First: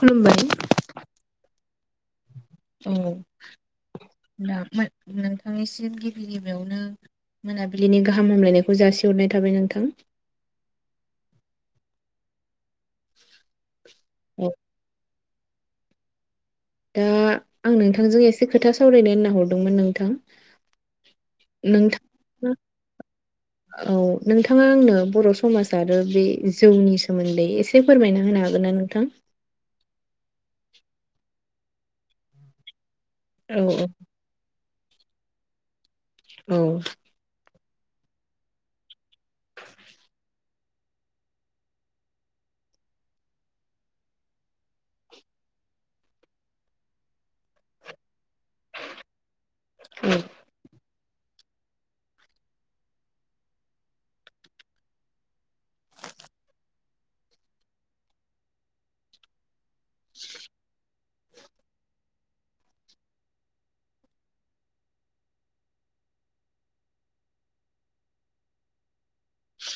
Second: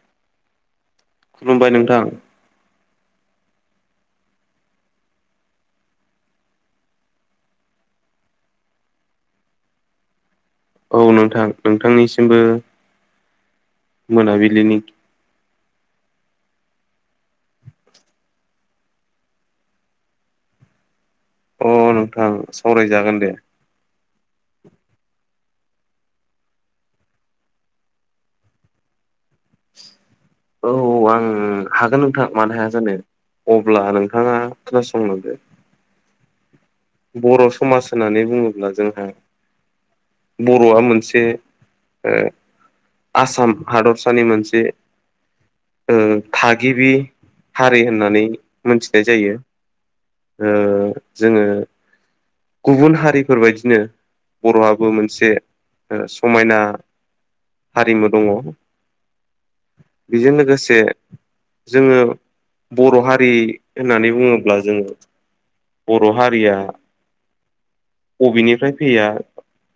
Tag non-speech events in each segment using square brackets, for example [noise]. खुलुमबाय खुलुमबाय नोंथां औ दा नोंथांनिसिम गिबि गिबियावनो मोनाबिलिनि गाहाम हामलायनायखौ जासिहरनाय थाबाय नोंथां औ नोंथां नोंथांनिसिमबो मोनाबिलिनि दा आं नोंथांजों एसे खोथा सावरायनो होनना हरदोंमोन नोंथां अ नोंथां सावरायजागोन दे औ नोंथाङा आंनो बर' समाज आरो बे जौनि सोमोन्दै एसे फोरमायना होनो हागोन ना नोंथां औ आं हागोन नोंथां मानो हाया जानो औ अब्ला नोंथाङा खोनासंलांदो औ। बर' समाज होननानै बुङोब्ला जोंहा बर'आ मोनसे ओ आसाम हादरसानि मोनसे ओ थागिबि हारि होननानै मोनथिनाय जायो ओ जोङो गुबुन हारिफोरबायदिनो बर'आ मोनसे समायना हारिमु दङ' बेजों लोगोसे जोङो बर' हारि होननानै बुङोब्ला जोङो बर' हारिया बबेनिफ्राय फैया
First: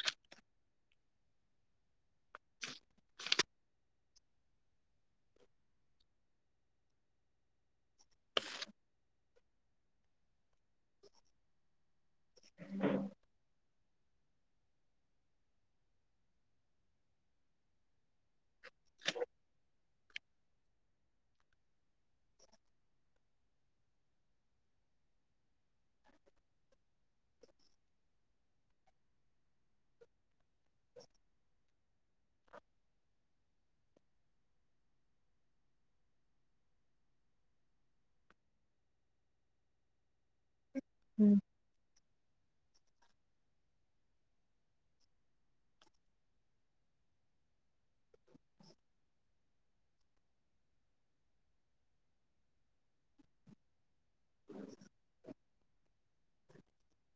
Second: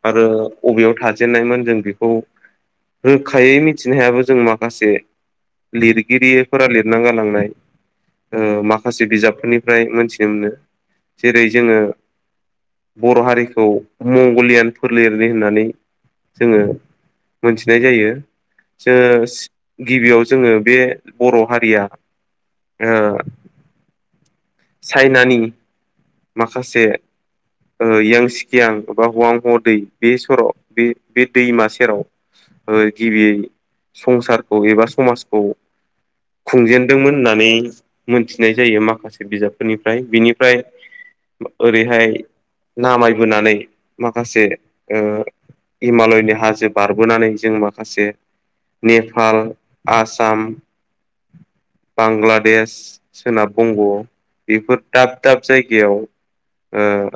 आरो अबेयाव थाजेननायमोन जों बेखौ रोखायै मिथिनो हायाबो जों माखासे लिरगिरिफोरा लिरना गालांनाय ओ माखासे बिजाबफोरनिफ्राय मोनथिनो मोनो जेरै जोङो बर' हारिखौ मंगलियान फोरलिरनि होननानै जोङो मोनथिनाय जायो। जोङो गिबियाव जोङो बे बर' हारिया ओ चाइनानि माखासे ओ यां सिकियां बा हवां हवा दै बे सर बे बे दैमा सेराव ओ गिबि संसारखौ एबा समाजखौ खुंजेनदोंमोन होननानै मोनथिनाय जायो माखासे बिजाबफोरनिफ्राय बिनिफ्राय ओरैहाय नामायबोनानै माखासे ओ हिमालयनि हाजो बारबोनानै जों माखासे नेपाल आसाम बांलादेश सोनाब बंग' बेफोर दाब-दाब जायगायाव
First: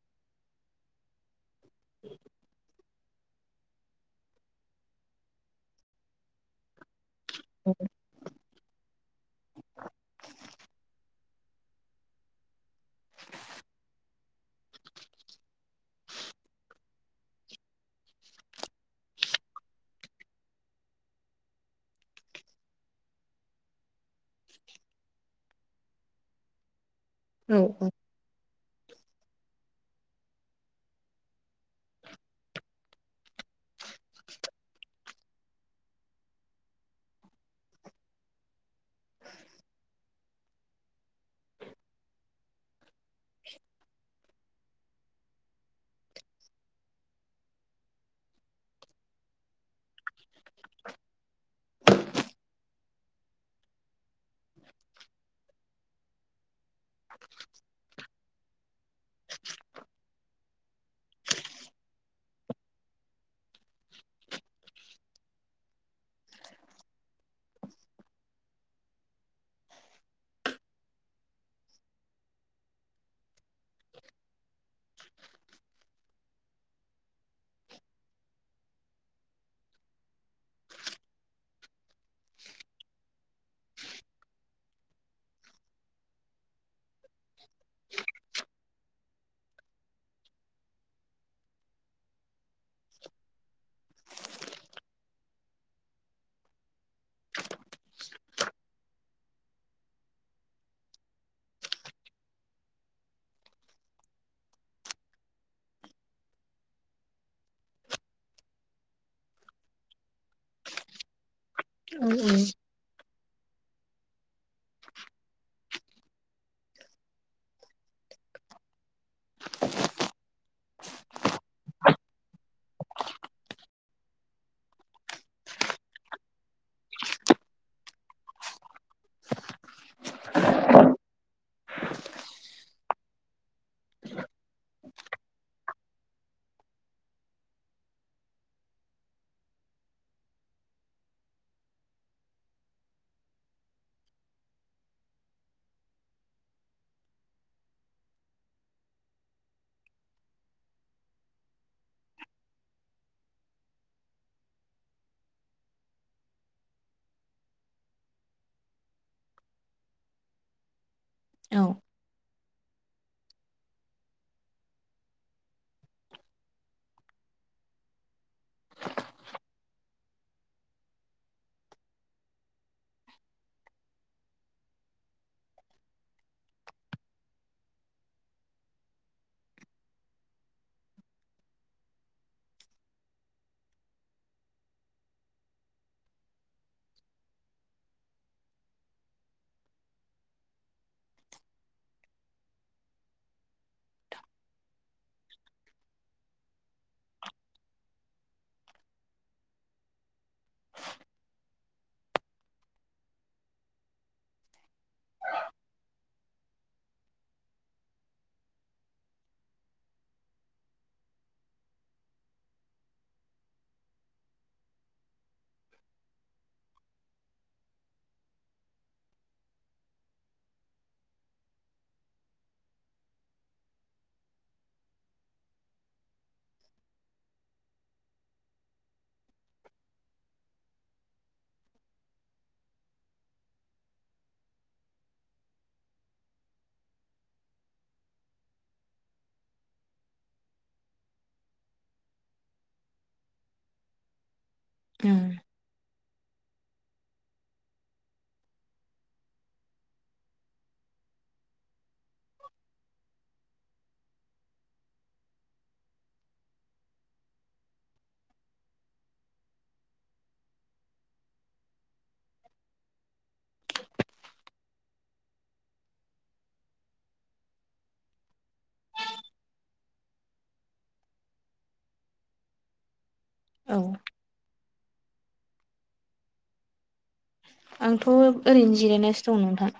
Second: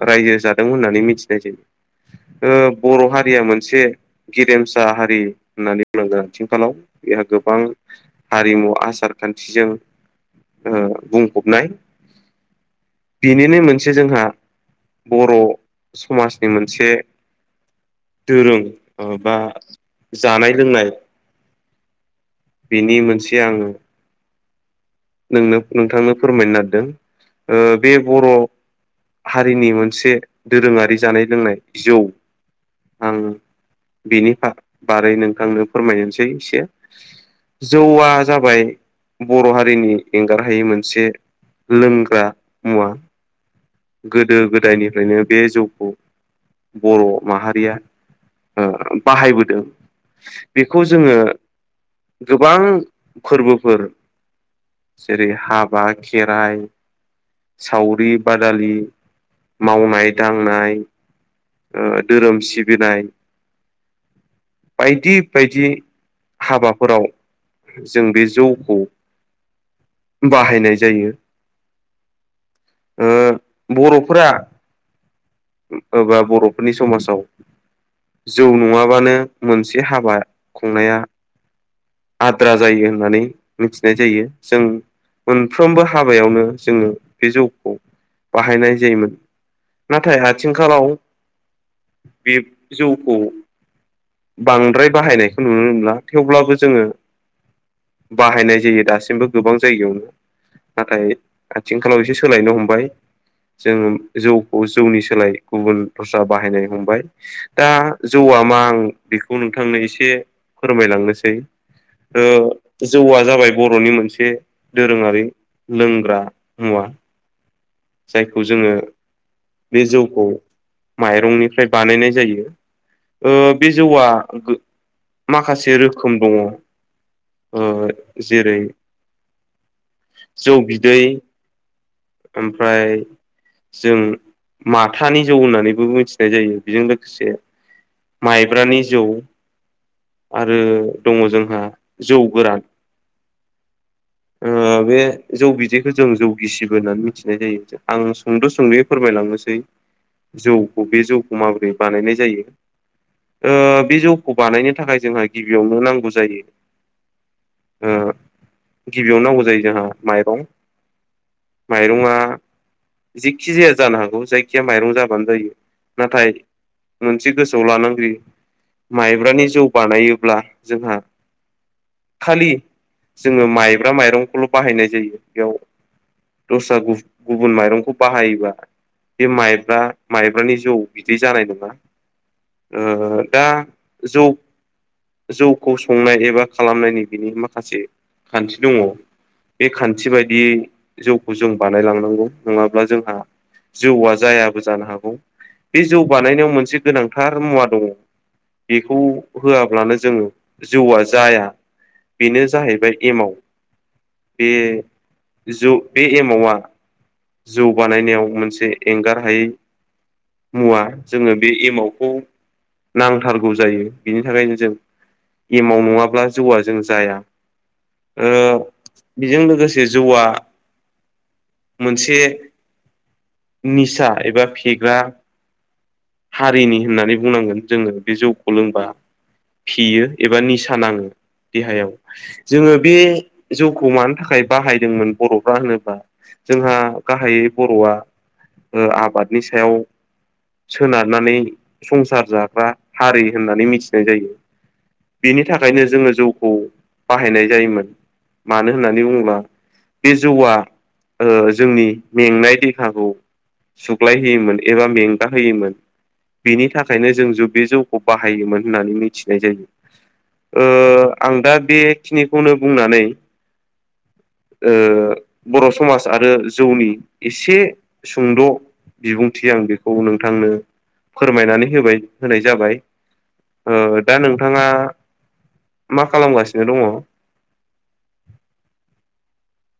रायजो जादों होननानै मिथिनाय जायो बर' हारि हारिया मोनसे गेरेमसा हारि होननानै बुंनांगोन आथिखालाव बेहा गोबां हारिमु आसार खान्थिजों बुं फबनाय बिनिनो मोनसे जोंहा बर' समाजनि मोनसे दोरों बा जानाय-लोंनाय बिनि मोनसे आङो नोंनो नोंथांनो फोरमायनो नागिरदों ओ औ बे बर' हारिनि मोनसे दोरोङारि जानाय-लोंनाय जौ आं बेनि बारै नोंथांनो फोरमायनोसै एसे जौआ जाबाय बर' हारिनि एंगारहायै मोनसे लोंग्रा मुवा गोदो-गोदायनिफ्रायनो बे जौखौ बर' माहारिया बाहायबोदों बेखौ जोङो गोबां फोरबोफोर [inaudible] जेरै-हाबा खेराइ सावरि बादालि मावनाय दांनाय धोरोम सिबिनाय बायदि बायदि हाबाफोराव जों बे जौखौ बाहायनाय जायो। बर'फोरा एबा बर'फोरनि समाजाव जौ नङाबानो मोनसे हाबा खुंनाया आद्रा जायो होननानै मिथिनाय जायो। जों मोनफ्रोमबो हाबायावनो जोङो बे जौखौ बाहायनाय जायोमोन नाथाय आथिखालाव बे जौखौ बांद्राय बाहायनायखौ नुनो मोनला थेवब्लाबो जोङो बाहायनाय जायो दासिमबो गोबां जायगायावनो नाथाय आथिखालाव एसे सोलायनो हमबाय जोंङो जौखौ जौनि सोलाय गुबुन दस्रा बाहायनो हमबाय दा जौ जौआ मा आं बेखौ नोंथांनो एसे फोरमायलांनोसै जौआ जाबाय बर'नि मोनसे से दोरोङारि लोंग्रा मुवा जायखौ जोङो बे जौखौ माइरंनिफ्राय बानायनाय जायो बे जौआ माखासे रोखोम दङ जेरै जौ बिदै ओमफ्राय जों माथानि जौ होननानैबो मिथिनाय जायो बेजों लोगोसे माइब्रानि जौ आरो दङ जोंहा जौ गोरान बे जौ बिदैखौ जों जौ गिसिबो होननानै मिथि नाय जायो आं सुंद'-सुंद'यै फोरमायलांनोसै जौखौ बे जौखौ माबोरै बानायनाय जायो? बे जौखौ बानायनो थाखाय जोंहा गिबियावनो नांगौ जायो। गिबियाव नांगौ जायो जोंहा माइरं औ। माइरंआ जेखि जाया जानो हागौ जायखिया माइरं जाबानो जायो नाथाय मोनसे गोसोआव लानांगो माइब्रानि जौ बानायोब्ला जोंहा खालि जोङो माइब्रा माइरंखौल' बाहायनाय जायो बेयाव दस्रा गुफ-गुबुन माइरंखौ बाहायोबा बे माइब्रा माइब्रानि जौ बिदै जानाय नङा ओ दा जौ जौखो संनाय एबा खालामनायनि बिनि माखासे खान्थि दङ बे खान्थि बायदियै जौ खौ जों बानायलांनांगौ नङाब्ला जोंहा जौआ जायाबो जानो हागौ बे जौ बानायनायाव मोनसे गोनांथार मुवा दङ बेखौ होआब्लानो जोङो जौआ जाया बेनो जाहैबाय एमाव बे जौ बे एमावा जौ बानायनायाव मोनसे एंगार हायै मुवा जोङो बे एमावखौ नांथारगौ जायो बिनि थाखायनो जों एमाव नङाब्ला जौआ जों जाया ओ बेजों लोगोसे जौवा मोनसे निसा एबा फेग्रा हारिनि होननानै बुंनांगोन जोङो बे जौखौ लोंबा फेयो एबा निसा नाङो देहायाव जोङो बे जौखो मानो थाखाय बाहायदोंमोन बर' फ्रा होनोबा जोंहा गाहायै बर'आ ओ आबादनि सायाव सोनारनानै संसार जाग्रा हारि होननानै मिथिनाय जायो बेनि थाखायनो जोङो जौखौ बाहायनाय जायोमोन मानो होननानै बुङोब्ला बे जौआ ओ जोंनि मेंनाय देहाखौ सुग्लाय होयोमोन एबा मेंगा होयोमोन बेनि थाखायनो जों जौ बे जौखो बाहायोमोन होननानै मिथिनाय जायो ओ आं दा बेखिनिखौनो बुंनानै [inaudible] [unintelligible] ओ बर' समाज आरो जौनि एसे सुंद' बिबुंथि आं बेखौ नोंथांनो फोरमायनानै होबाय होनाय जाबाय औ ओ दा नोंथाङा मा खालामगासिनो दङ आंथ' ओरैनो जिरायनासो दं नोंथां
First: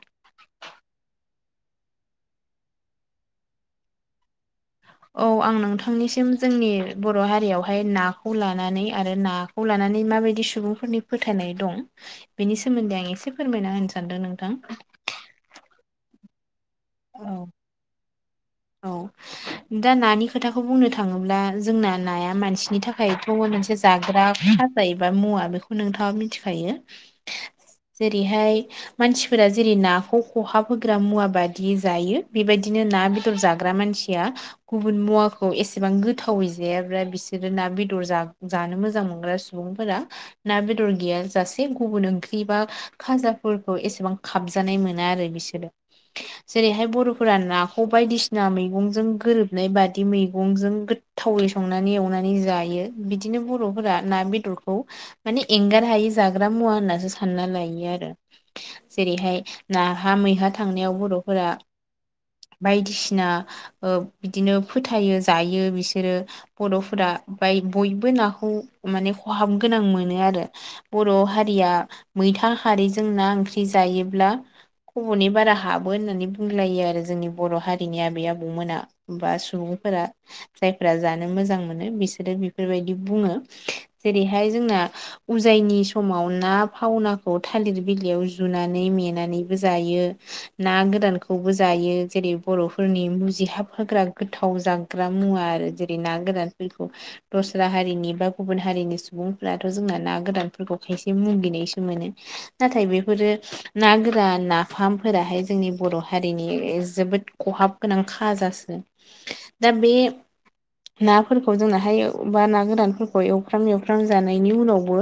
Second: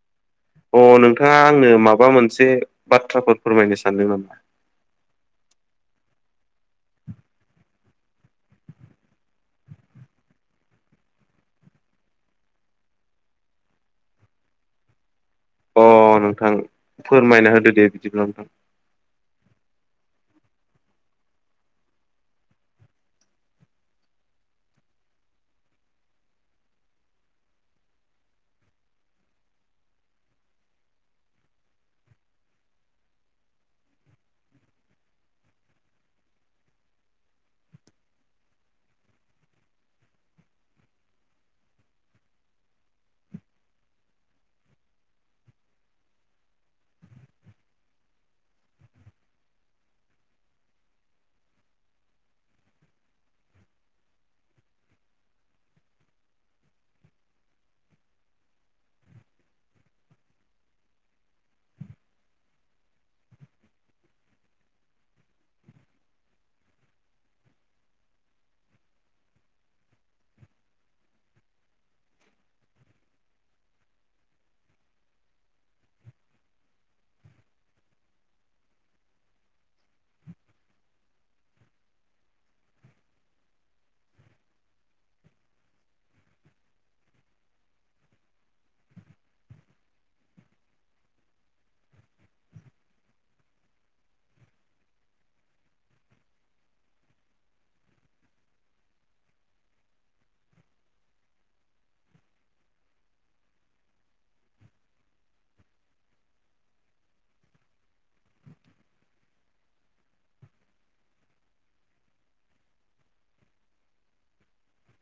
ओ नोंथाङा आंनो माबा मोनसे बाथ्राफोर फोरमायनो सानदों नामा औ आं नोंथांनिसिम जोंनि बर' हारियावहाय नाखौ लानानै आरो नाखौ लाना नै माबायदि सुबुंफोरनि फोथायनाय दं बेनि सोमोन्दै आं एसे फोरमायना होनो सानदों नोंथां [inaudible] [unintelligible] ओ नोंथां फोरमायना होदो दे बिदिब्ला' नोंथां औ दा नानि खोथाखौ बुंनो थाङोब्ला जोंना नाया मानसिनि थाखायथ' मोनसे जाग्रा साबबायो मुवा बेखौ नोंथाङा मिथिखायो जेरैहाय मानसिफोरा जेरै नाखौ खहाब होग्रा मुवा बादि जायो बेबायदिनो ना बे दर जाग्रा मानसिया गुबुन मुवाखौ एसेबां गोथावै जायाब्रा बिसोरो ना बेदर जा जानो मोजां मोनग्रा सुबुंफोरा ना बेदर गिया जासे गुबुन ओंख्रि बा खा जा फोरखौ एसेबां खाबजानाय मोना आरो बिसोरो जेरैहाय बर'फोरा नाखौ बायदिसिना मैगंजों गोरोबनाय बादि मैगंजों गोथावै संनानै एवनानै जायो बिदिनो बर'फोरा ना बेदरखौ माने एंगार हायि जाग्रा मुवा होननासो सानना लायो आरो जेरैहाय नाहा मैहा थांनायाव बर'फोरा बायदिसिना ओ बिदिनो फोथायो जायो बिसोरो बर'फोरा बाय बयबो नाखौ माने खहाब गोनां मोनो आरो बर' हारिया मैथा हारिजों ना ओंख्रि जायोब्ला खब'नै बारा हाबो होननानै बुंलायो आरो जोंनि बर' हारिनि आबै आबौमोना बा सुबुंफोरा जायफोरा जानो मोजां मोनो बिसोरो बेफोरबायदि बुङो जेरैहाय जोंना उजायनि समाव ना फावनाखौ थालिर बिलाइयाव जुनानै मेनानैबो जायो ना गोदानखौबो जायो जेरै बर'फोरनि मुजिहाब होग्रा गोथाव जाग्रा मुवा आरो जेरै ना गोरानफोरखौ दस्रा हारिनि बा गुबुन हारिनि सुबुंफोराथ' जोंना ना गोरानफोरखौ खायसे मुगिनायसो मोनो नाथाय बेफोरो ना गोरा नाफामफोराहाय जोंनि बर' हारिनि जोबोद खहाब गोनां खाजासो दा बे नाफोरखौ जोंनाहाय बा ना गदानफोरखौ एवफ्राम एवफ्राम जानायनि उनावबो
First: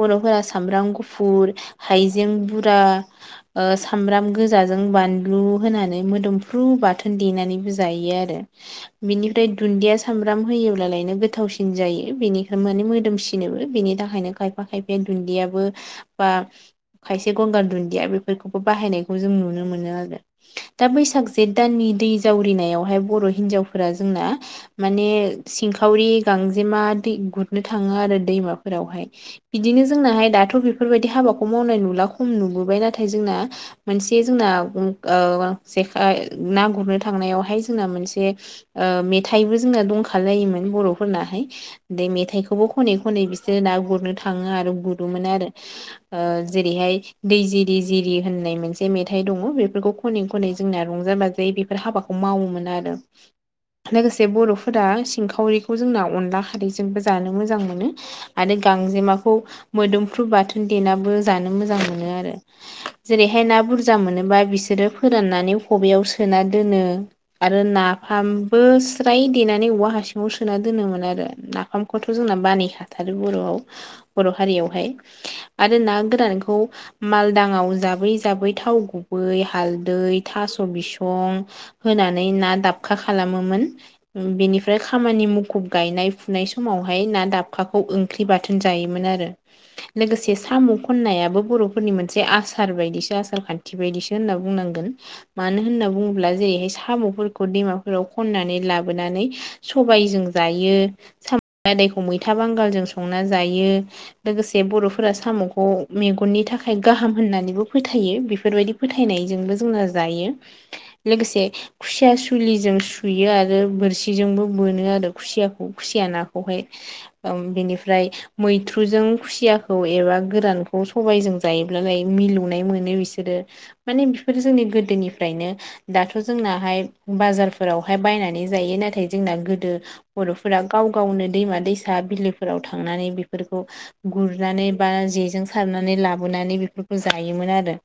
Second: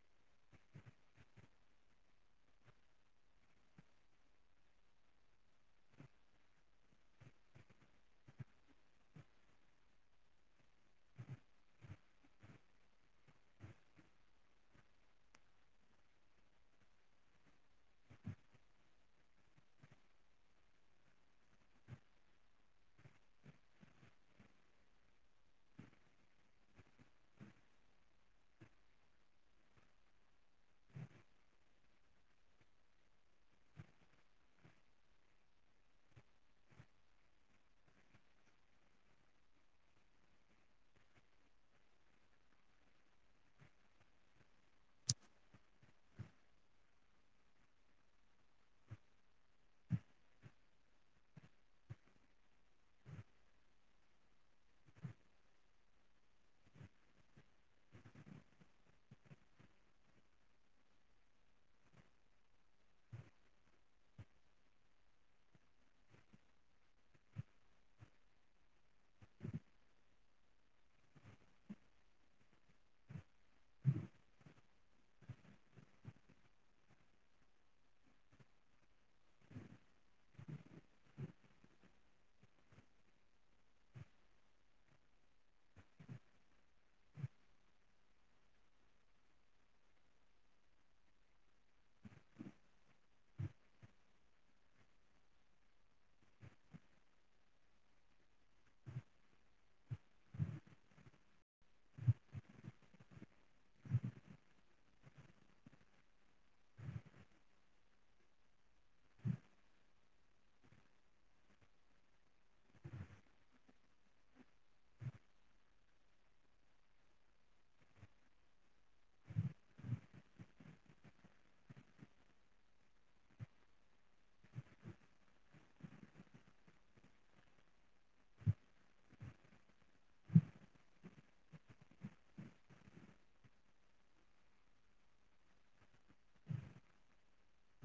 बर' फोरा सामब्राम गुफुर हाइजें बुरा सामब्राम गोजाजों बानलु बानलु होनानै मोदोम फ्रु बाथोन देनानैबो जायो आरो बिनिफ्राय दुन्दिया सामब्राम होायोलायनो गोथाव गोथावसिन जायो बेनिफ्राय माने मोदोमसिनोबो बेनि थाखायनो खायफा खायफाया दुन्दियाबो बा खायसे गंगार दुन्दिया बेफोरखौबो बाहायनायखौ जों नुनो मोनो आरो दा बैसाग ज जेठ दाननि दै जावरिनायावहाय बर' हिन्जावफोरा जोंना माने सिंखावरि गां गांजेमा दै गुरनो थाङो आरो दैमाफोरावहाय बिदिनो जोंनाहाय दाथ' बेफोरबायदि हाबाखौ खौ मावनाय नुला खम नुबोबाय नाथाय जोंना मोनसे जोंना ओ जे ना गुरनो थांनायावहाय जोंना मोनसे मेथाइबो जोंना दंखालायोमोन बर' फोरनाहाय बे मेथाइखौबो खनै खनै बिसोरो ना गुरनो थाङो आरो गुरोमोन आरो जेरैहाय दै जिरि जिरि होननाय मोनसे मेथाइ दङ बेफोरखौ खनै खनै जोंना रंजा बाजायै बेफोर हाबाखौ मावोमोन आरो लोगोसे बर'फोरा सिंखावरिखौ जोंना अनला खारैजोंबो जानो मोजां मोनो आरो गांजेमाखौ मोदमफ्रु बाथोन देनाबो जानो मोजां मोनो आरो जैरैहाय बुरजा मोनोबा बिसोरो फोराननानै खबयाव सोना दोनो आरो नाफामबो स्राय देनानै औवा हासुंआव सोना सोना दोनोमोन आरो नाफामखौथ' जोंना बानायखाथारो बर'आव बर' हारियावहाय आरो ना गोरानखौ मालदाङाव जाबै जाबै थाव गुबै हालदै थास' बिसं होनानै ना दाबखा खालामोमोन बेनिफ्राय खामानि मुखुब गायनाय फुनाय समावहाय ना दाबखाखौ ओंख्रि बाथोन जायोमोन आरो लोगोसे मोनसे साम' खननायाबो बर'फोरनि मोनसे आसार बायदिसो आसार खान्थि बायदिसो होनना बुंनांगोन मानो होनना बुङोब्ला जेरैहाय साम'फोरखौ दैमाफोराव खन्नानै लाबोनानै सबाय जों जायो साम लादायखौ मैला बांगालजों संना जायो लोगोसे बर'फोरनि फोर साम'खौ मेगननि थाखाय गाहाम होननानैबो फोथायो बेफोरबायदि फोथायनायजोंबो जोंना जायो लोगोसे खुसिया सुलिजों सुयो आरो बोरसिजोंबो बोनो आरो खुसिया खुसिया नाखौहाय बेनिफ्राय मैथ्रुजों खुसियाखौ बा गोरानखौ सबायजों जायोब्लााय मिलौनाय मोनो बिसोरो माने बिफोर जोंनि गो गोदोनिफ्रायनो दाथ' जोंनाहाय बाजारफोरावहाय बायनानै जायो नाथाय जोंना गोदो बर'फोरा गाव गावनो दैमा दैसा बिलोफोराव थांनानै बेफोरखौ गुरनानै बा जेजों सारनानै लाबोनानै बेफोरखौ जायोमोन आरो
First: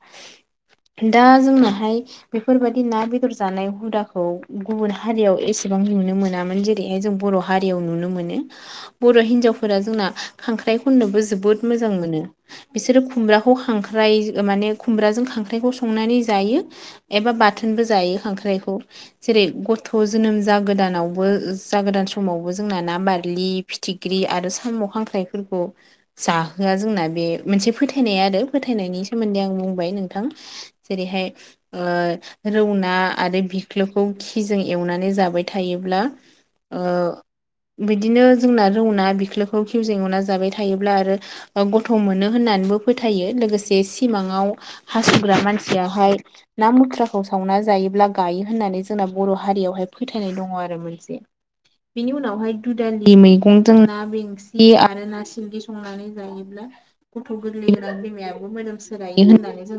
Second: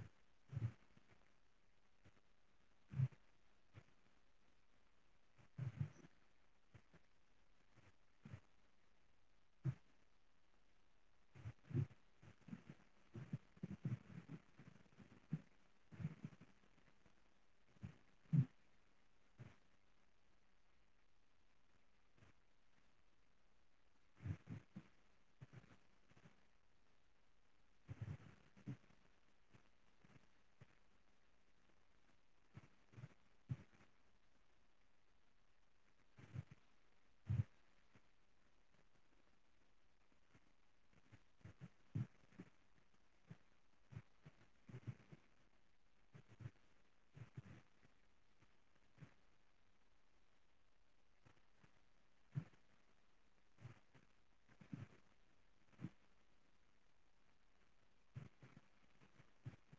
दा जोंनाहाय बेफोरबायाददि ना बेदर जानाय हुदाखौ गुबुन हारियाव एसेबां नुनो मोनामोन जेरैहाय जों बर' हारियाव नुनो मोनो बर' हिनजावफोरा जोंना खांख्राइ खननोबो जोबोद मोजां मोनो मोनो बिसोरो खुमब्राखौ खांख्राइ माने खुमब्राजों खांख्राइखौ संनानै जायो एबा बाथोनबो जायो खांख्राइखौ जेरै गथ' जोनोम जागोदानावबो जागोदान समावबो जोंना ना बारलि फिथिख्रि आरो साम' खांख्राइफोरखौ जाहोआ जोंना बे मोनसे फोथायनाय आरो फोथायनायनि सोमोन्दै आं बुंबाय नोंथां जेरैहाय रौ ना आरो बिख्लुखौ खिजों एवनानै जाबाय थायोब्ला ओ बिदिनो जोंना रौना बिख्लोखौ खिउ जों एवना जाबाय थायोब्ला आरो गथ' मोनो होननानै बो फोथायो लोगोसे सिमाङाव हासुग्रा मानसियाहाय ना मुथ्राखौ सावना जायोब्ला गायो होननानै जोंना बर' हारियावहाय फोथायनाय दङ आरो मोनसे बेनि उनावहाय दुदालि मैगंजों ना बेंसि आरो ना सिंगि संनानै जायोब्ला गथ' गोर्लै होनानै फैबाय अब' मोदोम सोलायो होननानै जोङो